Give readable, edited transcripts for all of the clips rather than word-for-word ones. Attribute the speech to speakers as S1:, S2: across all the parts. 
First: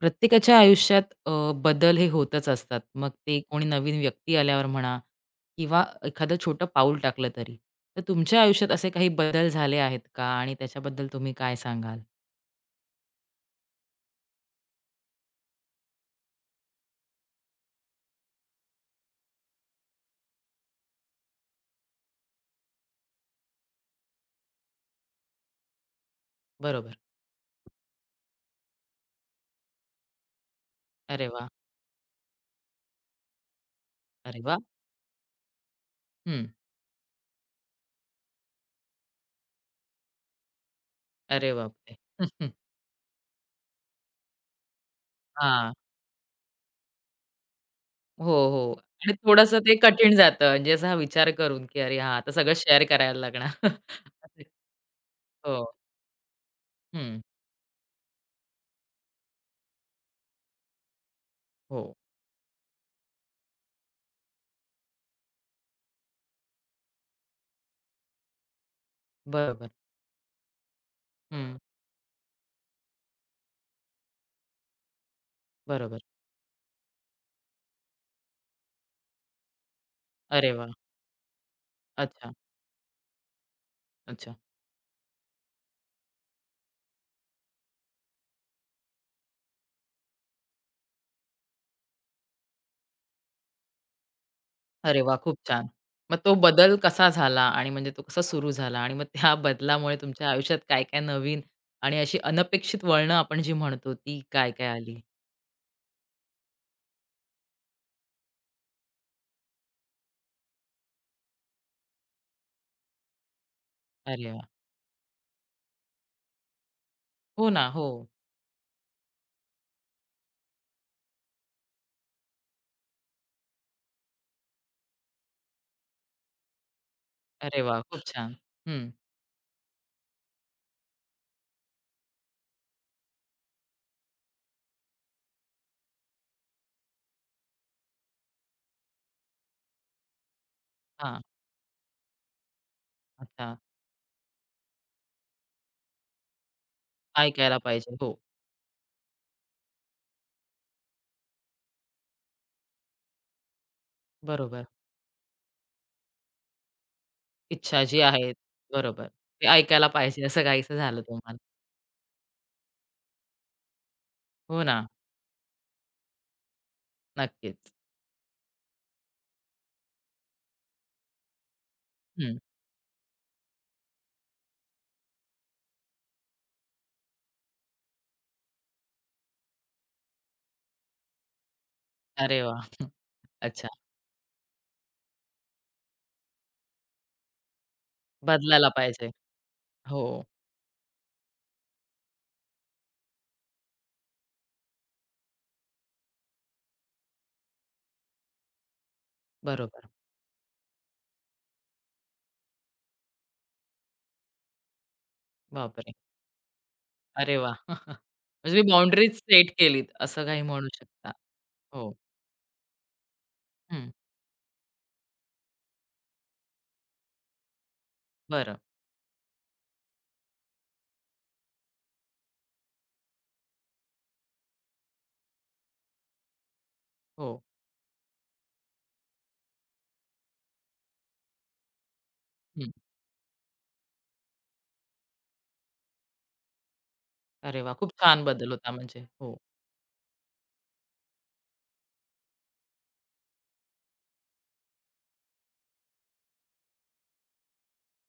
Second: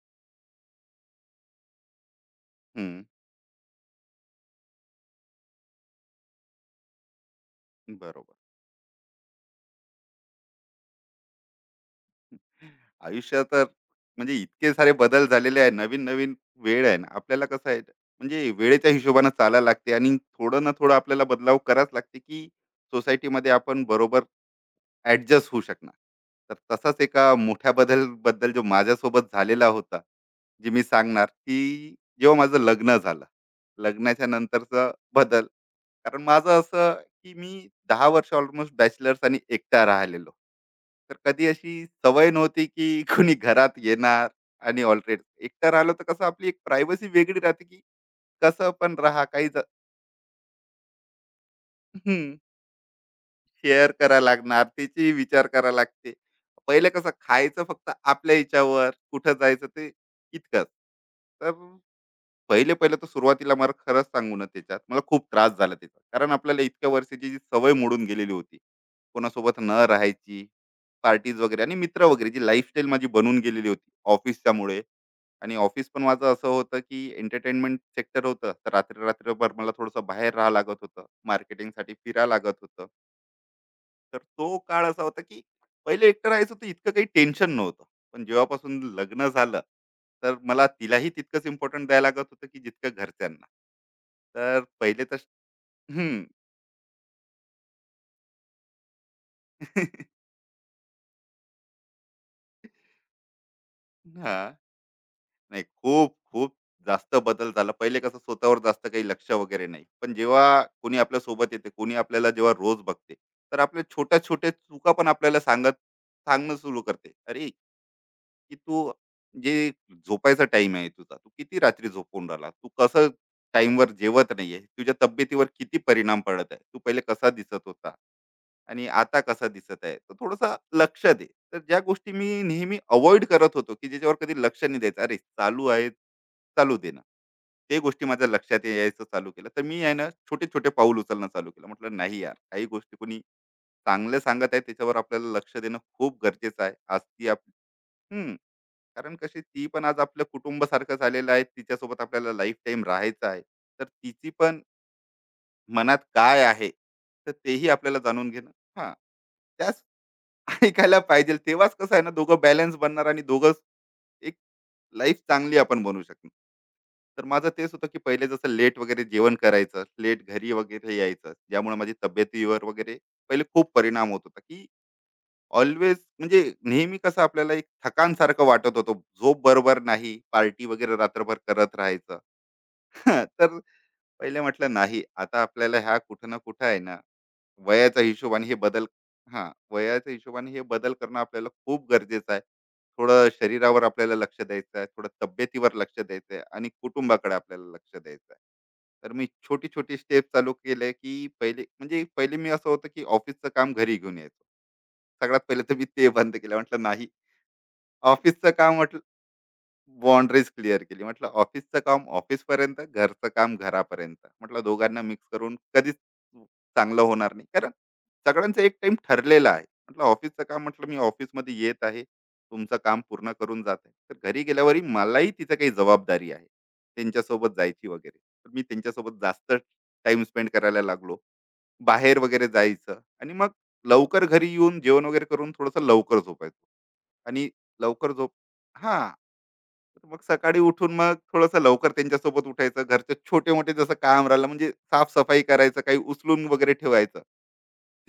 S1: प्रत्येकाच्या आयुष्यात बदल हे होतच असतात.
S2: हं,
S1: मग ते कोणी नवीन व्यक्ती आल्यावर म्हणा किंवा एखादं छोटं पाऊल टाकलं तरी. तर
S2: बरोबर.
S1: तुमच्या आयुष्यात असे काही बदल झाले आहेत का? आणि त्याच्याबद्दल तुम्ही काय सांगाल?
S2: आयुष्यात तर म्हणजे इतके सारे बदल झालेले आहे. नवीन-नवीन वेळ आहे ना, आपल्याला कसं आहे म्हणजे वेळेच्या हिशोबानं चालायला लागते आणि थोडं ना थोडं आपल्याला बदलाव करावाच लागते, की सोसायटीमध्ये आपण बरोबर ॲडजस्ट होऊ शकणार. तर
S1: बरोबर.
S2: तसाच एका मोठ्या बदल बद्दल जो माझ्यासोबत झालेला होता, जे मी सांगणार,
S1: अरे वाह!
S2: की जेव्हा माझं लग्न झालं. लग्नाच्या
S1: अरे वाह!
S2: नंतरचा बदल. कारण
S1: हं.
S2: माझं असं, की मी 10 वर्ष ऑलमोस्ट बॅचलर्स आणि एकटा राहिलेलो. तर कधी
S1: अरे
S2: अशी
S1: बापरे!
S2: सवय नव्हती, की कोणी घरात येणार आणि ऑलरेडी एकटा
S1: हां.
S2: राहिलो तर कसं आपली एक प्रायव्हसी वेगळी राहते, की
S1: हो,
S2: कसं
S1: हो.
S2: पण
S1: आणि
S2: राहा काही
S1: थोडंसं
S2: ज
S1: ते कठीण जातं. म्हणजे असा विचार करून, की अरे हां, आता
S2: हं.
S1: सगळं शेअर करायला लागणार.
S2: शेअर करा लागणार त्याचीही विचार करा
S1: हो.
S2: लागते. पहिले कसं
S1: हं.
S2: खायचं फक्त आपल्या हिच्यावर कुठं जायचं ते इतकंच. तर
S1: हो.
S2: पहिले पहिले तर सुरुवातीला मला खरंच सांगू ना, त्याच्यात मला खूप त्रास झाला. त्याचा कारण आपल्याला इतक्या वर्षाची जी सवय मोडून गेलेली होती, कोणासोबत
S1: बरोबर.
S2: न राहायची. पार्टीज
S1: हं.
S2: वगैरे आणि मित्र वगैरे, जी लाईफस्टाईल माझी बनून गेलेली होती ऑफिसच्या मुळे. आणि ऑफिस
S1: बरोबर.
S2: पण माझं असं होतं की एंटरटेनमेंट सेक्टर होतं, तर रात्री रात्रभर मला थोडंसं बाहेर
S1: अरे
S2: राहावं
S1: वाह!
S2: लागत होतं, मार्केटिंगसाठी फिरायला
S1: अच्छा,
S2: लागत होतं. तर
S1: अच्छा.
S2: तो काळ असा होता की पहिले एकटं राहायचं तर इतकं काही टेन्शन नव्हतं. पण जेव्हापासून लग्न झालं, तर मला तिलाही तितकंच इम्पोर्टन्स द्यायला लागत होतं की जितकं घरच्यांना. तर
S1: अरे
S2: पहिले
S1: वा,
S2: तर
S1: खूप छान. मग
S2: हं. हां.
S1: तो बदल कसा झाला आणि म्हणजे तो कसा सुरू झाला आणि मग त्या बदलामुळे तुमच्या आयुष्यात काय-काय नवीन आणि अशी अनपेक्षित वळणं आपण जी म्हणतो ती काय-काय आली?
S2: नाही, खूप, खूप जास्त बदल झाला. पहिले कसं स्वतःवर जास्त काही लक्ष वगैरे नाही. पण जेव्हा कोणी आपल्या सोबत येते, कोणी आपल्याला जेव्हा रोज बघते, तर आपल्या
S1: अरे वा,
S2: छोट्या-छोट्या चुका पण आपल्याला सांगणं सुरू करते.
S1: हो
S2: "अरे,
S1: ना, हो.
S2: की तू जे झोपायचा टाइम आहे तुझा, तू किती रात्री झोपून राहिला? तू कसं टाईमवर जेवत नाहीये? तुझ्या तब्येतीवर किती परिणाम पडत आहे? तू पहिले कसा दिसत
S1: अरे वा,
S2: होता
S1: खूप छान.
S2: आणि
S1: हं.
S2: आता कसा दिसत आहे? तर थोडंसं लक्ष दे." तर ज्या गोष्टी मी नेहमी अव्हॉइड करत होतो, की ज्याच्यावर कधी लक्ष नाही द्यायचं. अरे, चालू आहे, चालू दे ना. ते गोष्टी माझ्या लक्षात यायचं चालू केलं. तर मी आहे ना, छोटे-छोटे पाऊल
S1: हां.
S2: उचलणं चालू केलं. म्हटलं, "नाही यार, काही गोष्टी कोणी
S1: अच्छा.
S2: चांगलं सांगत आहे त्याच्यावर आपल्याला लक्ष देणं खूप गरजेचं आहे." आज ती आप
S1: ऐकायला पाहिजे. हो,
S2: कारण कशी ती पण आज आपलं कुटुंबासारखं झालेलं आहे, तिच्यासोबत आपल्याला लाईफ टाईम राहायचं आहे. तर तिची पण
S1: बरोबर.
S2: मनात काय आहे, तर तेही
S1: इच्छा
S2: आपल्याला
S1: जी
S2: जाणून
S1: आहे.
S2: घेणं. हा
S1: बरोबर. ते
S2: त्याच
S1: ऐकायला पाहिजे असं काहीसं
S2: ऐकायला
S1: झालं
S2: पाहिजे,
S1: तुम्हाला.
S2: तेव्हाच कसं आहे ना दोघं बॅलन्स बनणार आणि दोघं एक
S1: हो ना,
S2: लाईफ चांगली आपण बनवू शकणार. तर माझं
S1: नक्कीच.
S2: तेच होतं की पहिले जसं लेट वगैरे जेवण करायचं, लेट घरी वगैरे यायचं, ज्यामुळे माझी
S1: हं.
S2: तब्येतीवर वगैरे पहिले खूप परिणाम होत होता. की ऑल्वेज म्हणजे नेहमी कसं आपल्याला एक थकान सारखं वाटत होतं. झोप बरोबर नाही, पार्टी वगैरे रात्रभर करत राहायचं.
S1: अरे वाह!
S2: तर
S1: अच्छा.
S2: पहिले म्हटलं नाही, आता आपल्याला ह्या कुठं ना कुठं आहे ना वयाच्या हिशोबाने हे
S1: बदलायला
S2: बदल,
S1: पाहिजे.
S2: हा
S1: हो,
S2: वयाच्या हिशोबाने हे बदल करणं आपल्याला खूप गरजेचं आहे. थोडं शरीरावर आपल्याला लक्ष द्यायचं आहे, थोडं तब्येतीवर लक्ष द्यायचं आहे आणि कुटुंबाकडे आपल्याला लक्ष द्यायचं आहे. तर मी छोटी
S1: बरोबर.
S2: छोटी स्टेप चालू केले की पहिले म्हणजे पहिले मी असं होतं की ऑफिसचं काम घरी घेऊन यायचं. सगळ्यात पहिले तर मी
S1: बापरे!
S2: ते बंद केलं. म्हटलं नाही.
S1: अरे वाह!
S2: ऑफिसचं
S1: म्हणजे तुम्ही
S2: काम म्हटलं,
S1: बाउंडरीज सेट केलीत असं काही
S2: बाउंडरीज
S1: म्हणू
S2: क्लिअर केली.
S1: शकता.
S2: म्हटलं ऑफिसचं
S1: हो.
S2: काम ऑफिसपर्यंत, घरचं काम
S1: हं.
S2: घरापर्यंत. म्हटलं दोघांना मिक्स करून कधीच चांगलं होणार नाही. कारण
S1: बरं.
S2: सगळ्यांचा एक टाईम ठरलेला आहे. म्हटलं ऑफिसचं काम म्हटलं मी ऑफिसमध्ये येत आहे. तुमचं काम पूर्ण करून जात आहे. तर घरी गेल्यावरही मलाही तिचं काही जबाबदारी आहे.
S1: हो.
S2: त्यांच्यासोबत जायची वगैरे. तर मी त्यांच्यासोबत जास्त टाईम स्पेंड करायला लागलो. बाहेर वगैरे
S1: हं.
S2: जायचं आणि मग लवकर घरी येऊन जेवण वगैरे करून थोडंसं लवकर झोपायचं. आणि
S1: अरे वाह! खूप
S2: लवकर
S1: छान
S2: झोप
S1: बदल होता म्हणजे.
S2: हां.
S1: हो.
S2: मग सकाळी उठून मग थोडंसं लवकर त्यांच्यासोबत उठायचं. घरचे छोटे-मोठे जसं काम राहिलं म्हणजे साफ करायचं, काही उचलून वगैरे ठेवायचं.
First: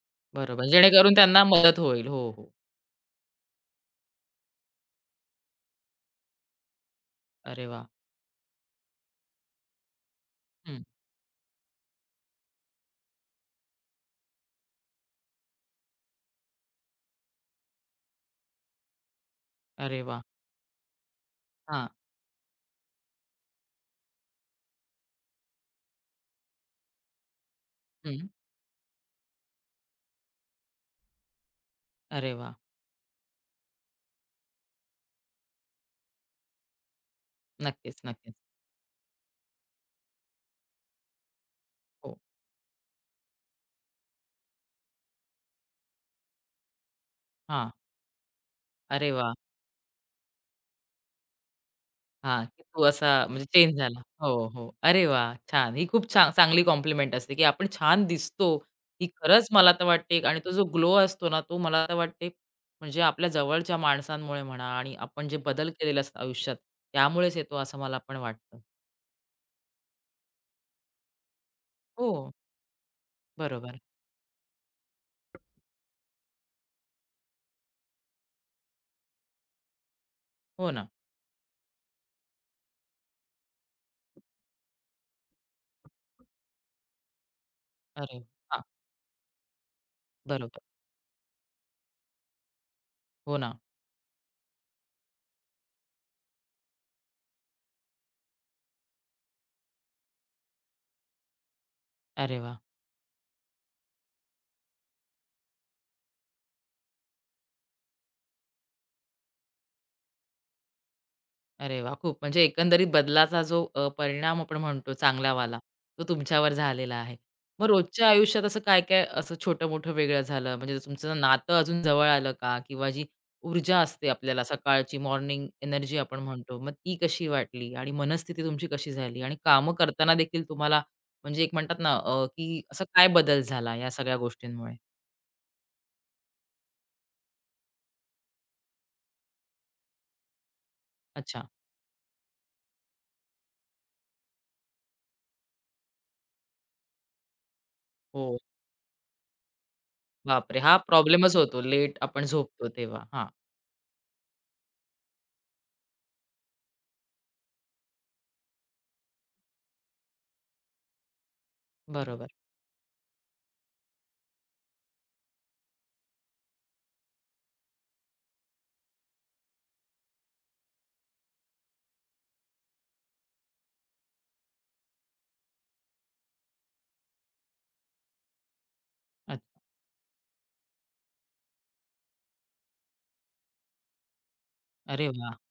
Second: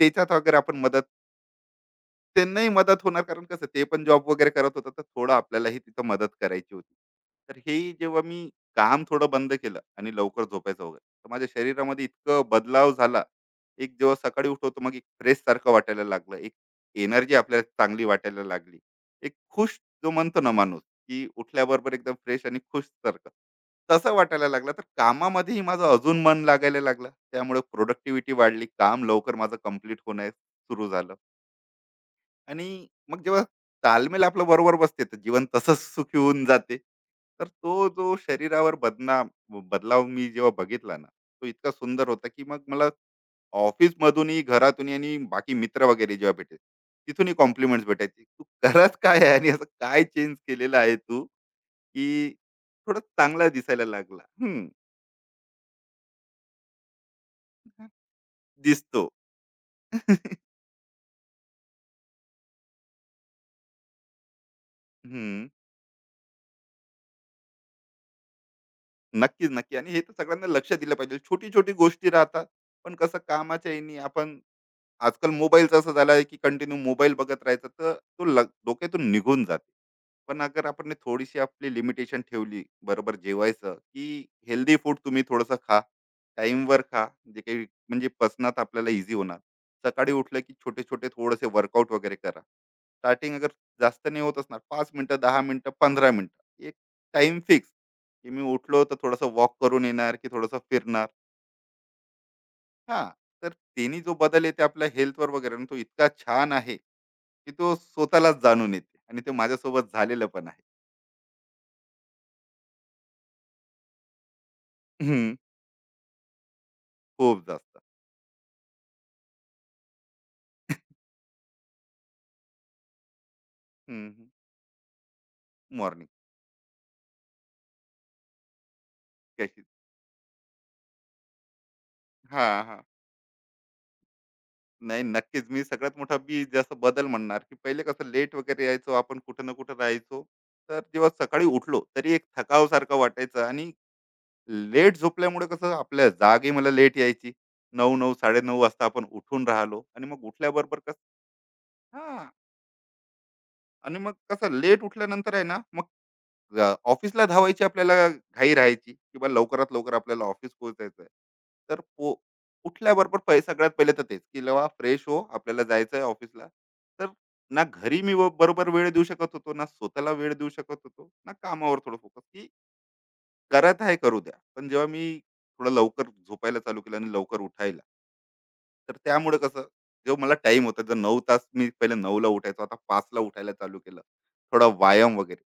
S2: त्याच्यात वगैरे
S1: बरोबर.
S2: आपण मदत,
S1: जेणेकरून त्यांना मदत होईल. हो, हो.
S2: त्यांनाही मदत होणार, कारण कसं ते पण जॉब वगैरे करत होतं तर थोडं आपल्यालाही तिथं मदत करायची होती. तर
S1: अरे वाह!
S2: हे जेव्हा मी काम थोडं बंद केलं आणि लवकर
S1: हं.
S2: झोपायचं वगैरे, तर माझ्या शरीरामध्ये इतकं बदलाव झाला. एक जेव्हा सकाळी उठवतो, मग एक फ्रेशसारखं वाटायला लागलं. एक एनर्जी आपल्याला चांगली वाटायला लागली. एक खुश
S1: अरे
S2: जो
S1: वाह!
S2: म्हणतो ना माणूस, की
S1: हां.
S2: उठल्याबरोबर एकदम फ्रेश आणि खुशसारखं, तसं वाटायला लागलं. तर कामामध्येही माझं अजून मन लागायला लागलं. त्यामुळे
S1: हं.
S2: प्रोडक्टिव्हिटी वाढली. काम लवकर माझं कंप्लीट होणं सुरू झालं.
S1: अरे वाह!
S2: आणि मग जेव्हा तालमेल आपल्या बरोबर बसते तर जीवन तसंच सुखी होऊन जाते. तर तो
S1: नक्कीच,
S2: जो
S1: नक्कीच.
S2: शरीरावर बदलाव मी जेव्हा बघितला ना, तो इतका सुंदर
S1: हो.
S2: होता, की मग मला ऑफिसमधूनही, घरातूनही आणि बाकी मित्र वगैरे जेव्हा भेटले, तिथूनही
S1: हां.
S2: कॉम्प्लिमेंट्स भेटायचे. "तू खरंच
S1: अरे
S2: काय आहे
S1: वाह!
S2: आणि असं काय चेंज केलेलं आहे तू, की
S1: हां, की तू
S2: थोडं
S1: असा म्हणजे
S2: चांगला
S1: चेंज
S2: दिसायला
S1: झाला.
S2: लागला."
S1: हो, हो. अरे वा छान. ही खूप छान चांगली कॉम्प्लिमेंट असते, की आपण छान दिसतो.
S2: दिसतो.
S1: ही खरंच मला तर वाटते आणि तो जो ग्लो असतो ना, तो मला तर वाटते म्हणजे आपल्या जवळच्या माणसांमुळे म्हणा आणि आपण जे
S2: हं.
S1: बदल केलेले असतात आयुष्यात, त्यामुळेच येतो असं मला पण वाटतं.
S2: नक्कीच, नक्की. आणि हे तर सगळ्यांना लक्ष दिलं पाहिजे. छोटी-छोटी
S1: हो,
S2: गोष्टी राहतात. पण कसं कामाच्या
S1: बरोबर.
S2: ह्यानी आपण आजकाल मोबाईलचं असं झालं आहे, की कंटिन्यू मोबाईल बघत राहायचं, तर तो डोक्यातून निघून जाते. पण अगर
S1: हो ना.
S2: आपण ने थोडीशी आपली लिमिटेशन ठेवली, बरोबर जेवायचं, की हेल्दी फूड तुम्ही थोडंसं खा, टाइमवर खा, जे काही म्हणजे
S1: अरे
S2: पचनात
S1: हां,
S2: आपल्याला इझी होणार. सकाळी उठलं की
S1: बरोबर.
S2: छोटे छोटे थोडेसे वर्कआउट वगैरे करा, स्टार्टिंग
S1: हो
S2: अगर
S1: ना.
S2: जास्त नाही होत असणार, 5 मिनटं, 10 मिनटं, 15 मिनटं, एक टाइम फिक्स, की मी उठलो तर थोडंसं वॉक करून येणार, की थोडंसं फिरणार.
S1: अरे वाह!
S2: हां. तर त्यांनी जो बदल येते आपल्या हेल्थवर वगैरे ना, तो इतका छान आहे, की तो स्वतःलाच जाणून येते. आणि ते माझ्यासोबत झालेलं पण
S1: अरे वाह! खूप म्हणजे एकंदरीत बदलाचा जो परिणाम आपण म्हणतो
S2: आहे
S1: चांगलावाला, तो तुमच्यावर झालेला आहे.
S2: खूप
S1: मग
S2: जास्त.
S1: रोजच्या आयुष्यात असं काय-काय असं छोटं-मोठं वेगळं झालं? म्हणजे तुमचं नातं अजून जवळ आलं का? किंवा जी ऊर्जा
S2: हं,
S1: असते
S2: हं.
S1: आपल्याला सकाळची मॉर्निंग एनर्जी
S2: मॉर्निंग
S1: आपण म्हणतो, मग ती कशी वाटली? आणि मनस्थिती तुमची कशी झाली? आणि
S2: त्याची
S1: कामं करताना देखील तुम्हाला म्हणजे एक म्हणतात ना की
S2: हां, हां.
S1: असा काय बदल झाला या सगळ्या गोष्टींमुळे?
S2: नाही, नक्कीच. मी सगळ्यात मोठा मी जसं बदल म्हणणार, की पहिले कसं लेट वगैरे यायचो, आपण कुठं ना कुठं राहायचो. तर जेव्हा सकाळी
S1: अच्छा.
S2: उठलो तरी एक थकावसारखं वाटायचं. आणि लेट झोपल्यामुळे कसं आपल्या जागी मला लेट यायची. 9:00-9:00
S1: हो.
S2: 9:30 वाजता आपण उठून राहिलो आणि मग
S1: बापरे! हा
S2: उठल्याबरोबर कसं.
S1: प्रॉब्लेमच होतो लेट आपण
S2: हां.
S1: झोपतो तेव्हा. हां,
S2: आणि मग कसं लेट उठल्यानंतर आहे ना, मग ऑफिसला धावायची आपल्याला घाई राहायची, किंवा लवकरात लवकर आपल्याला ऑफिस पोहोचायचं आहे. तर
S1: बरोबर.
S2: उठल्याबरोबर सगळ्यात पहिले तर तेच, की फ्रेश हो, आपल्याला जायचं आहे ऑफिसला. तर ना घरी मी बरोबर वेळ देऊ शकत होतो, ना स्वतःला वेळ देऊ शकत होतो, ना कामावर थोडं फोकस की करत आहे करू द्या. पण जेव्हा मी थोडं लवकर झोपायला चालू केलं आणि लवकर उठायला, तर त्यामुळे
S1: अच्छा.
S2: कसं जो मला टाइम होता, जर 9 तास मी पहिले, 9ला उठायचो, आता 5ला उठायला चालू केलं. थोडा
S1: अरे
S2: व्यायाम
S1: वाह!
S2: वगैरे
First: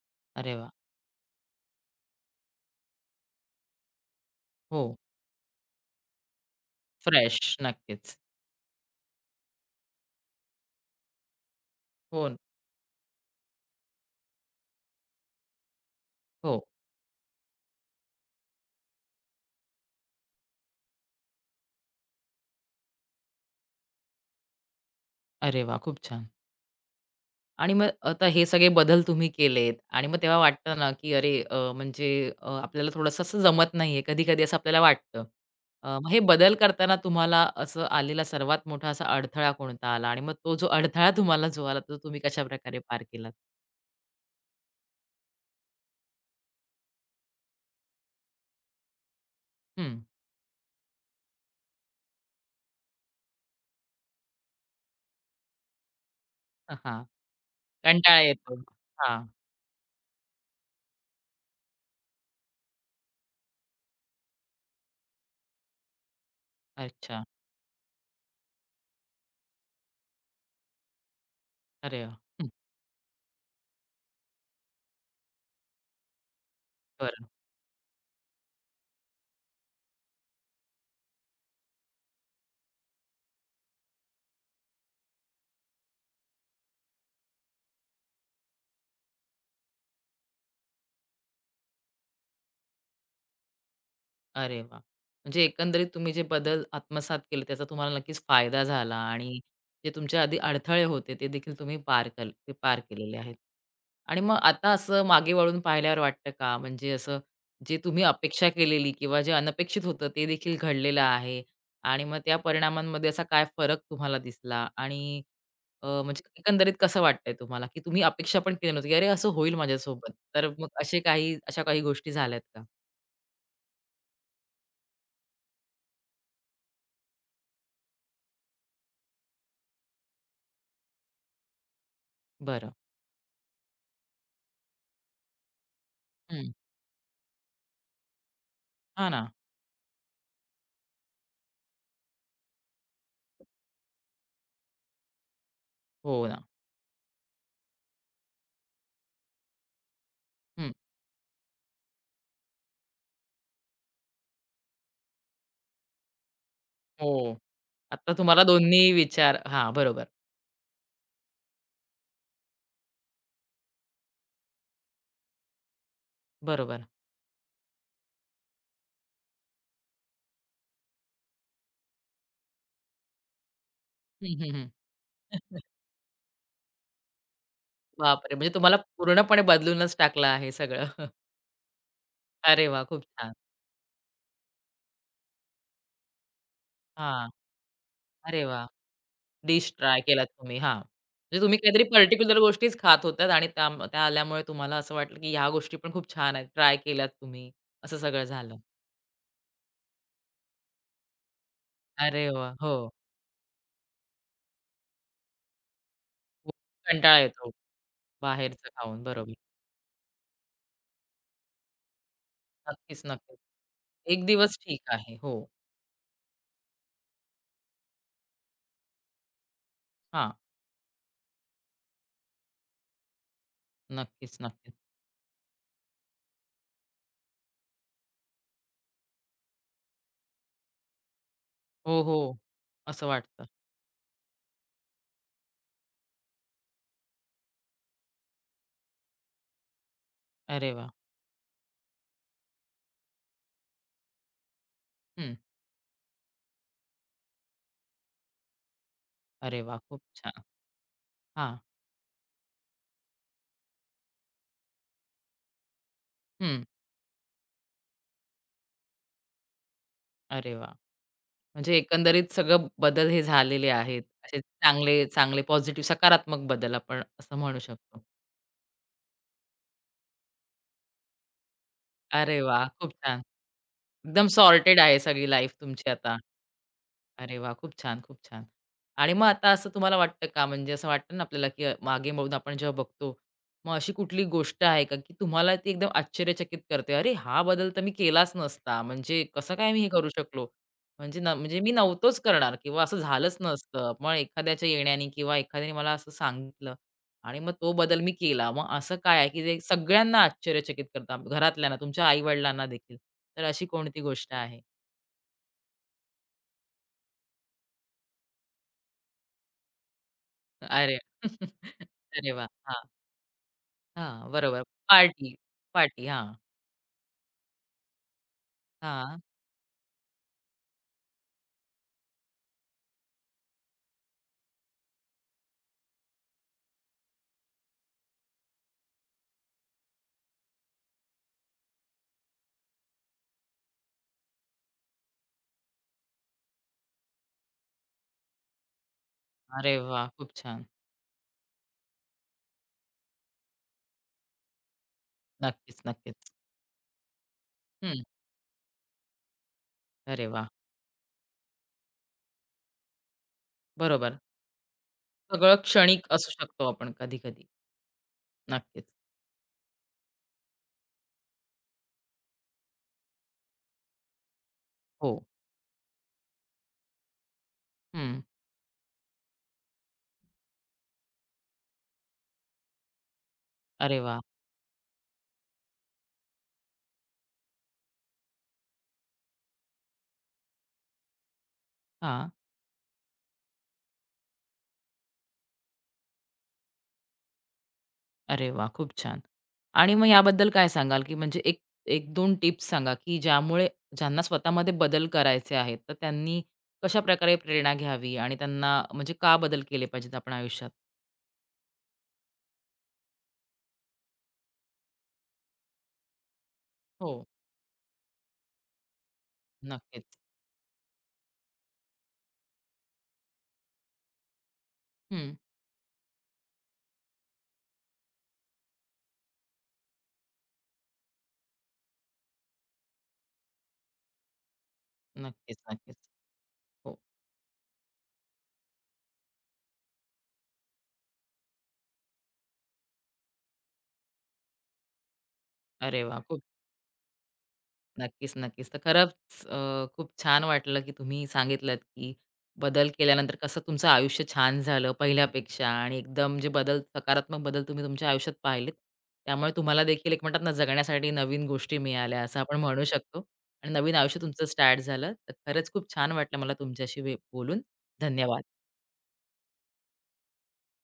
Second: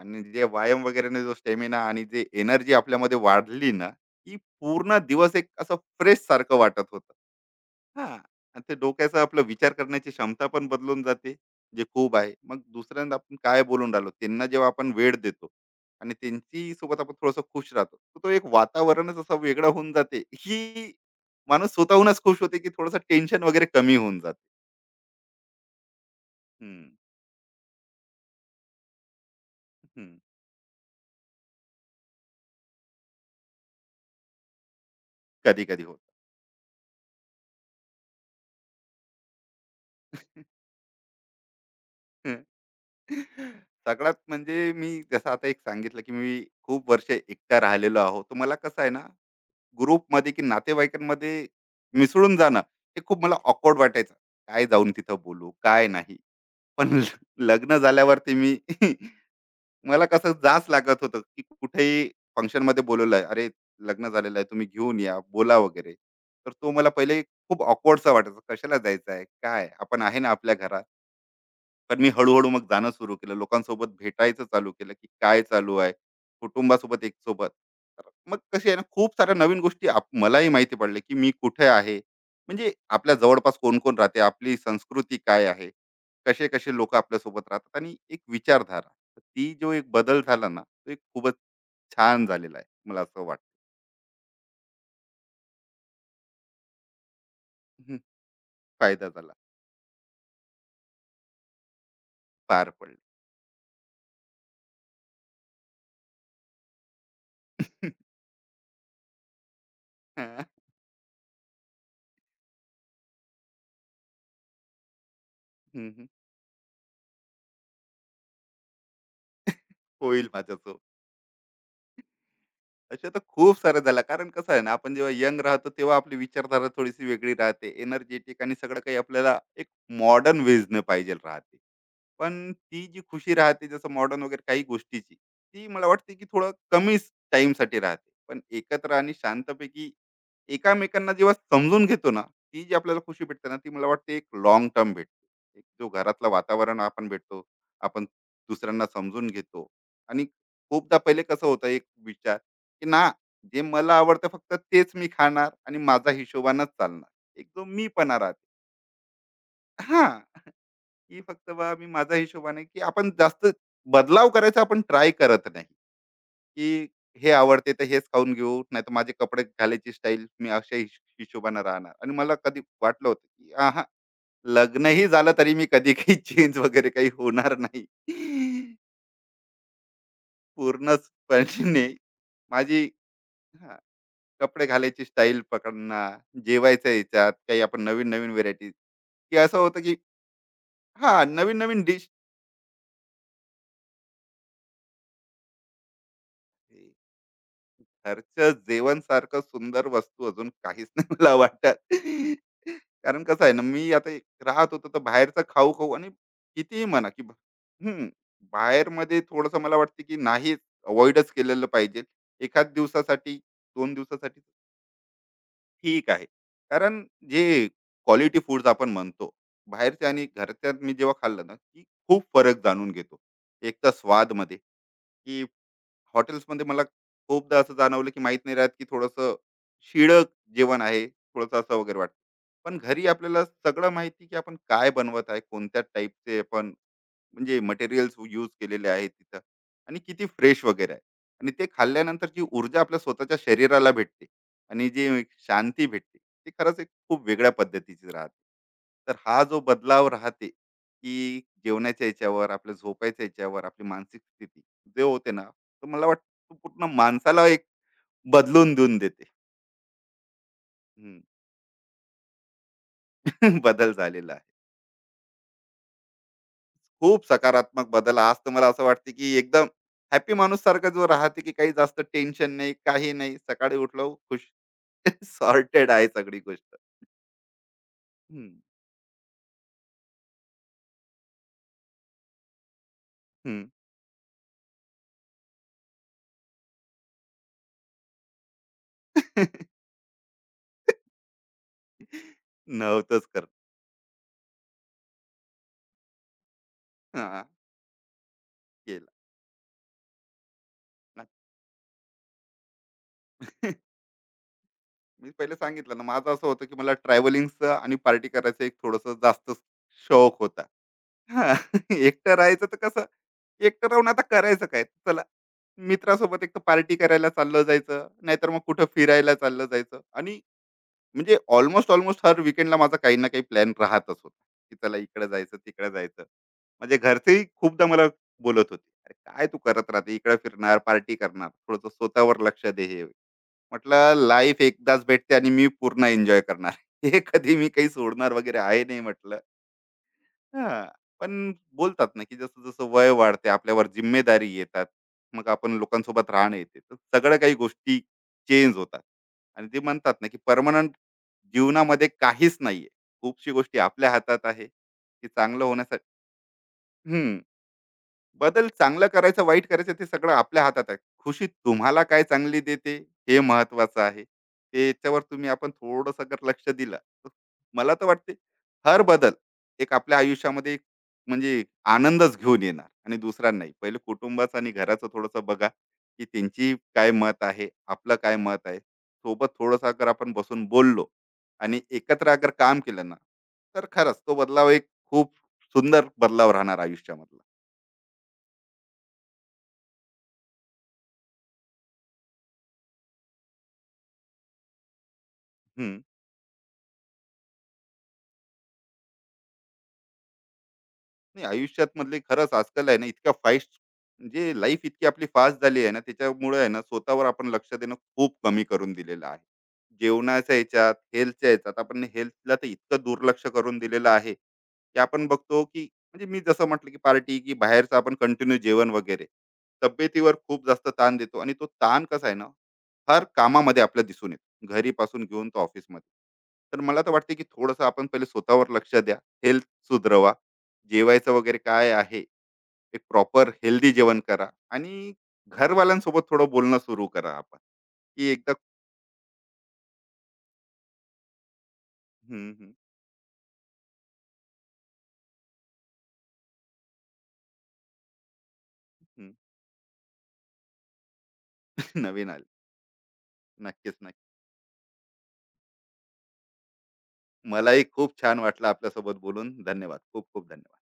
S2: आणि जे
S1: अरे वा,
S2: व्यायाम वगैरेने जो स्टॅमिना आणि जे एनर्जी आपल्यामध्ये वाढली ना, की
S1: हो,
S2: पूर्ण दिवस एक असं फ्रेश सारखं वाटत होतं.
S1: फ्रेश नक्कीच.
S2: हां. आणि ते डोक्याचा आपला विचार करण्याची क्षमता पण बदलून जाते, जे खूप
S1: हो,
S2: आहे. मग दुसऱ्यांदा आपण काय बोलून राहिलो, त्यांना जेव्हा आपण वेळ देतो आणि
S1: हो.
S2: त्यांची सोबत आपण थोडंसं खुश राहतो, तर तो एक वातावरणच असं वेगळं होऊन जाते, की माणूस स्वतःहूनच खुश होते, की थोडंसं टेन्शन वगैरे कमी होऊन जाते.
S1: अरे वा, खूप छान.
S2: हं,
S1: आणि मग आता हे सगळे बदल तुम्ही केलेत आणि
S2: हं.
S1: मग तेव्हा वाटतं ना, की अरे म्हणजे आपल्याला थोडंसं असं जमत नाहीये. कधी-कधी असं आपल्याला वाटतं.
S2: कधी-कधी होतं.
S1: मग हे बदल करताना तुम्हाला असं आलेला सर्वात मोठा असा अडथळा कोणता आला? आणि मग तो जो अडथळा तुम्हाला जो आला, तो तुम्ही कशाप्रकारे पार केलात?
S2: सगळ्यात म्हणजे मी जसं आता एक सांगितलं की मी खूप वर्ष एकटा राहिलेलो आहो, तर मला कसं आहे ना
S1: हं.
S2: ग्रुपमध्ये की नातेवाईकांमध्ये मिसळून जाणं, हे खूप मला ऑकवर्ड वाटायचं, काय जाऊन तिथं बोलू काय नाही.
S1: हां.
S2: पण लग्न
S1: कंटाळा
S2: झाल्यावरती
S1: येतो.
S2: मी
S1: हां.
S2: मला कसं जाच लागत होतं की कुठेही फंक्शनमध्ये बोलवलं आहे, अरे लग्न झालेलं आहे, तुम्ही घेऊन या, बोला वगैरे. तर तो मला पहिले
S1: अच्छा.
S2: खूप ऑकवर्डचा वाटायचा, कशाला जायचं आहे, काय आपण आहे ना आपल्या घरात. पण
S1: अरे
S2: मी
S1: वाह! हं.
S2: हळूहळू मग जाणं सुरू केलं. लोकांसोबत भेटायचं चालू केलं, की काय चालू आहे. कुटुंबासोबत एक
S1: बरं.
S2: सोबत. तर मग कशी आहे ना, खूप साऱ्या नवीन गोष्टी मलाही माहिती पडल्या, की मी कुठे आहे. म्हणजे आपल्या जवळपास कोण-कोण राहते, आपली संस्कृती काय आहे, कसे-कसे लोकं आपल्यासोबत राहतात आणि एक विचारधारा. तर ती जो एक बदल झाला ना, तो एक खूपच छान झालेला आहे. मला असं वाटतं.
S1: अरे वाह! म्हणजे एकंदरीत तुम्ही जे बदल आत्मसात केले त्याचा तुम्हाला
S2: हं,
S1: नक्कीच फायदा झाला
S2: फायदा झाला.
S1: आणि जे तुमच्या आधी अडथळे होते ते देखील तुम्ही पार केल ते
S2: पार
S1: पार
S2: पडले.
S1: केलेले आहेत. आणि मग आता असं मागे वळून पाहिल्यावर वाटतं का म्हणजे असं जे तुम्ही अपेक्षा केलेली किंवा जे अनपेक्षित होतं ते
S2: हां.
S1: देखील घडलेलं आहे आणि मग त्या परिणामांमध्ये असा काय फरक तुम्हाला दिसला आणि
S2: हं, हं.
S1: म्हणजे एकंदरीत कसं वाटतंय तुम्हाला, की तुम्ही अपेक्षा पण केली नव्हती, की "अरे, असं होईल माझ्यासोबत."
S2: होईल
S1: तर मग
S2: माझ्यासोबत.
S1: असे काही अशा काही गोष्टी झाल्यात का?
S2: अशा तर खूप सारे झाल्या, कारण कसं आहे ना आपण जेव्हा यंग राहतो तेव्हा आपली विचारधारा थोडीशी वेगळी राहते, एनर्जेटिक, आणि सगळं काही आपल्याला एक मॉडर्न वेजने पाहिजे राहते. पण
S1: बरं.
S2: ती जी खुशी राहते जसं मॉडर्न वगैरे काही गोष्टीची, ती मला वाटते की
S1: हं.
S2: थोडं कमीच टाईमसाठी राहते. पण एकत्र
S1: हां
S2: आणि
S1: ना.
S2: शांतपैकी एकामेकांना जेव्हा समजून घेतो ना, ती जी आपल्याला खुशी भेटते ना, ती मला वाटते एक लॉंग टर्म भेटते. एक जो
S1: हो
S2: घरातलं
S1: ना.
S2: वातावरण आपण भेटतो, आपण दुसऱ्यांना समजून घेतो आणि
S1: हं.
S2: खूपदा पहिले कसं होतं एक विचार, की ना जे मला आवडतं फक्त तेच मी खाणार आणि माझा हिशोबानेच चालणार.
S1: हो.
S2: एक जो
S1: आता
S2: मीपणा राहते.
S1: तुम्हाला दोन्ही विचार हां, बरोबर,
S2: हां. की फक्त मी माझ्या हिशोबाने की आपण जास्त बदलाव करायचा आपण ट्राय करत नाही,
S1: बरोबर.
S2: की हे आवडते तर हेच खाऊन घेऊ, नाही तर माझे कपडे घालायची स्टाईल मी अशा हिशोबाने राहणार. आणि मला कधी वाटलं होतं की हा
S1: हं, हं, हं.
S2: लग्नही झालं तरी मी कधी काही चेंज वगैरे काही होणार नाही.
S1: बापरे! म्हणजे तुम्हाला पूर्णपणे बदलूनच टाकलं आहे सगळं.
S2: पूर्णपणे
S1: अरे वाह!
S2: माझी,
S1: खूप छान.
S2: हा, कपडे घालायची स्टाईल पकडणार, जेवायच्या
S1: हां.
S2: याच्यात काही आपण नवीन नवीन
S1: अरे वाह!
S2: व्हेरायटी की असं
S1: डिश
S2: होतं की,
S1: ट्राय केलात तुम्ही. हां.
S2: हा
S1: म्हणजे
S2: नवीन
S1: तुम्ही काहीतरी
S2: नवीन डिश,
S1: पर्टिक्युलर गोष्टीच खात होतात आणि त्या त्या आल्यामुळे तुम्हाला असं वाटलं, की ह्या गोष्टी पण खूप छान आहेत. ट्राय
S2: हे
S1: केल्यात तुम्ही. असं सगळं
S2: घरचं
S1: झालं.
S2: जेवण सारखं सुंदर वस्तू अजून काहीच नाही मला वाटत.
S1: अरे वाह! हो.
S2: कारण कसं आहे ना, मी आता एक राहत होतो तर बाहेरचं खाऊ खाऊ आणि
S1: हो.
S2: कितीही म्हणा
S1: कंटाळा
S2: की
S1: येतो
S2: हं,
S1: बाहेरचं खाऊन.
S2: बाहेरमध्ये
S1: बरोबर.
S2: थोडंसं मला वाटतं की नाही अव्हॉइडच केलेलं पाहिजे. एखाद
S1: नक्कीच,
S2: दिवसासाठी,
S1: नक्कीच.
S2: 2
S1: एक
S2: दिवसासाठी
S1: दिवस ठीक आहे. हो.
S2: ठीक आहे. कारण जे क्वालिटी फूड्स आपण म्हणतो, बाहेरच्या आणि
S1: हां.
S2: घरच्यात मी जेव्हा खाल्लं ना, की खूप फरक जाणून घेतो. एक तर
S1: नक्कीच,
S2: स्वादमध्ये,
S1: नक्कीच.
S2: की हॉटेल्समध्ये मला खूपदा असं जाणवलं, की माहित नाही राहत, की थोडंसं शिळं जेवण आहे, थोडंसं असं वगैरे
S1: हो,
S2: वाटतं.
S1: हो.
S2: पण
S1: असं
S2: घरी आपल्याला
S1: वाटतं.
S2: सगळं माहिती, की आपण काय बनवत आहे, कोणत्या टाईपचे आपण म्हणजे मटेरियल्स यूज केलेले आहे तिथं, आणि किती फ्रेश
S1: अरे वाह!
S2: वगैरे आहे. आणि ते खाल्ल्यानंतर जी ऊर्जा आपल्या स्वतःच्या शरीराला भेटते आणि जी एक
S1: हं.
S2: शांती भेटते, ती खरंच एक खूप वेगळ्या पद्धतीची राहते. तर हा जो
S1: अरे वाह! खूप
S2: बदलाव
S1: छान.
S2: राहते की
S1: हां.
S2: जेवणाच्या याच्यावर, आपल्या झोपायच्या याच्यावर, आपली मानसिक स्थिती जे होते ना, तर मला वाटतं तो
S1: हं.
S2: पूर्ण माणसाला एक बदलून देऊन देते.
S1: अरे वाह!
S2: हम्म.
S1: म्हणजे एकंदरीत सगळं बदल हे झालेले
S2: बदल
S1: आहेत.
S2: झालेला
S1: असे
S2: आहे,
S1: चांगले, चांगले पॉझिटिव्ह सकारात्मक बदल आपण
S2: खूप
S1: असं म्हणू
S2: सकारात्मक
S1: शकतो.
S2: बदल. आज तर मला असं वाटते की एकदम हॅपी माणूस सारखं जो राहते, की काही जास्त
S1: अरे
S2: टेन्शन
S1: वाह!
S2: नाही,
S1: खूप
S2: काही
S1: छान.
S2: नाही, सकाळी उठलो
S1: एकदम
S2: खुश.
S1: सॉर्टेड आहे सगळी लाईफ तुमची
S2: सॉर्टेड आहे
S1: आता.
S2: सगळी गोष्ट.
S1: अरे वा, खूप छान, खूप छान.
S2: हम्म,
S1: आणि मग आता असं तुम्हाला वाटतं का म्हणजे असं वाटतं ना आपल्याला, की मागे वळून आपण जेव्हा बघतो,
S2: हम्म.
S1: मग अशी कुठली गोष्ट आहे का, की तुम्हाला ती एकदम आश्चर्यचकित करते? "अरे, हा बदल तर मी केलाच नसता. म्हणजे कसं काय मी हे करू शकलो? म्हणजे मी नव्हतोच करणार किंवा असं
S2: नव्हतंच
S1: झालंच
S2: कर
S1: नसतं. मग एखाद्याच्या येण्याने किंवा एखाद्याने मला असं सांगितलं आणि
S2: हा
S1: मग तो बदल मी केला." मग असं
S2: केला
S1: काय आहे, की जे सगळ्यांना आश्चर्यचकित करतं? घरातल्यांना, तुमच्या आई-वडिलांना देखील. तर अशी कोणती गोष्ट आहे?
S2: मी पहिले सांगितलं ना, माझं असं होतं, की मला ट्रॅव्हलिंगचं आणि पार्टी करायचं एक थोडंसं जास्त शौक होता.
S1: अरे,
S2: हां,
S1: अरे
S2: एकटं
S1: वाह!
S2: राहायचं तर कसं, एकटं राहून आता
S1: हां, बरोबर.
S2: करायचं काय? चला,
S1: पार्टी, पार्टी. हां,
S2: मित्रासोबत एक तर पार्टी करायला चाललं जायचं, नाहीतर मग कुठं
S1: हां.
S2: फिरायला चाललं जायचं. आणि म्हणजे ऑलमोस्ट ऑलमोस्ट हर विकेंडला माझा काही ना काही प्लॅन राहतच होता, की चला इकडे जायचं, तिकडे जायचं. म्हणजे घरचेही खूपदा मला बोलत होते, "अरे काय तू करत राहते, इकडे फिरणार, पार्टी करणार, थोडंसं स्वतःवर लक्ष दे." हे म्हटलं, "लाईफ एकदाच भेटते आणि मी पूर्ण एन्जॉय करणार. हे कधी मी काही सोडणार वगैरे आहे नाही," म्हटलं.
S1: अरे वाह! खूप छान.
S2: हां, पण बोलतात ना, की जसं-जसं वय वाढते, आपल्यावर जिम्मेदारी येतात, मग आपण
S1: नक्कीच,
S2: लोकांसोबत
S1: नक्कीच.
S2: राहणं येते. तर सगळ्या काही गोष्टी
S1: हं.
S2: चेंज होतात आणि ते म्हणतात
S1: अरे
S2: ना, की
S1: वाह!
S2: परमनंट जीवनामध्ये काहीच नाहीये. खूपशी गोष्टी आपल्या
S1: बरोबर.
S2: हातात आहे, की
S1: सगळं
S2: चांगलं होण्यासाठी.
S1: क्षणिक असू शकतो आपण
S2: हं.
S1: कधी-कधी.
S2: बदल
S1: नक्कीच.
S2: चांगला करायचा, वाईट करायचं, ते सगळं आपल्या हातात आहे. खुशी तुम्हाला काय चांगली देते, हे महत्वाचं आहे,
S1: हो.
S2: त्याच्यावर तुम्ही आपण थोडस जर लक्ष दिलं, तर मला तर
S1: हं.
S2: वाटते हर बदल एक आपल्या आयुष्यामध्ये एक म्हणजे आनंदच घेऊन येणार. आणि दुसरा, नाही पहिले
S1: अरे वाह!
S2: कुटुंबाचं आणि घराचं थोडंसं बघा, की त्यांची काय मत आहे, आपलं काय मत आहे, सोबत थोडंसं अगर आपण बसून बोललो आणि
S1: हां.
S2: एकत्र अगर काम केलं ना, तर खरंच तो बदलाव एक खूप सुंदर बदलाव राहणार आयुष्यामधला.
S1: अरे वाह! खूप छान. आणि मग याबद्दल काय सांगाल, की म्हणजे एक 1-2 टिप्स सांगा, की ज्यामुळे ज्यांना स्वतःमध्ये बदल करायचे आहेत, तर
S2: हम्म.
S1: त्यांनी कशाप्रकारे प्रेरणा घ्यावी आणि त्यांना म्हणजे का बदल केले पाहिजेत आपण आयुष्यात?
S2: नाही, आयुष्यात मधले खरंच आजकाल आहे ना इतका फास्ट, म्हणजे लाईफ इतकी आपली फास्ट झाली आहे ना, त्याच्यामुळे आहे ना
S1: हो.
S2: स्वतःवर आपण लक्ष देणं खूप कमी करून दिलेलं आहे.
S1: नक्कीच.
S2: जेवणाच्या याच्यात, हेल्थच्या याच्यात, आपण हेल्थला तर इतकं दुर्लक्ष करून दिलेलं आहे, की आपण
S1: हं.
S2: बघतो की म्हणजे मी जसं म्हटलं की पार्टी की बाहेरचं आपण कंटिन्यू जेवण वगैरे, तब्येतीवर खूप जास्त ताण देतो, आणि तो ताण कसा आहे ना हर कामामध्ये आपल्याला दिसून येतो, घरी पासून घेऊन
S1: नक्कीच,
S2: तो
S1: नक्कीच.
S2: ऑफिसमध्ये. तर
S1: हो.
S2: मला तर वाटते की थोडंसं आपण पहिले स्वतःवर लक्ष द्या, हेल्थ सुधरवा, जेवायचं वगैरे काय आहे, एक प्रॉपर हेल्दी जेवण करा, आणि
S1: अरे वाह!
S2: घरवाल्यांसोबत
S1: खूप
S2: थोडं बोलणं सुरू करा आपण, की
S1: नक्कीच,
S2: एकदा.
S1: नक्कीच. तर खरंच खूप छान वाटलं, की तुम्ही सांगितलत, की
S2: हं, हं,
S1: बदल केल्यानंतर कसं तुमचं आयुष्य छान झालं पहिल्यापेक्षा आणि एकदम जे बदल सकारात्मक बदल तुम्ही तुमच्या आयुष्यात पाहिलेत.
S2: हं.
S1: त्यामुळे तुम्हाला देखील एक म्हणतात ना, जगण्यासाठी नवीन गोष्टी मिळाल्या
S2: नवीन
S1: असं
S2: आले.
S1: आपण म्हणू शकतो आणि नवीन
S2: नक्कीच,
S1: आयुष्य
S2: नक्की.
S1: तुमचं स्टार्ट झालं. तर खरंच खूप छान वाटलं मला तुमच्याशी बोलून.
S2: मलाही खूप छान
S1: धन्यवाद.
S2: वाटलं आपल्यासोबत बोलून. धन्यवाद. खूप खूप धन्यवाद.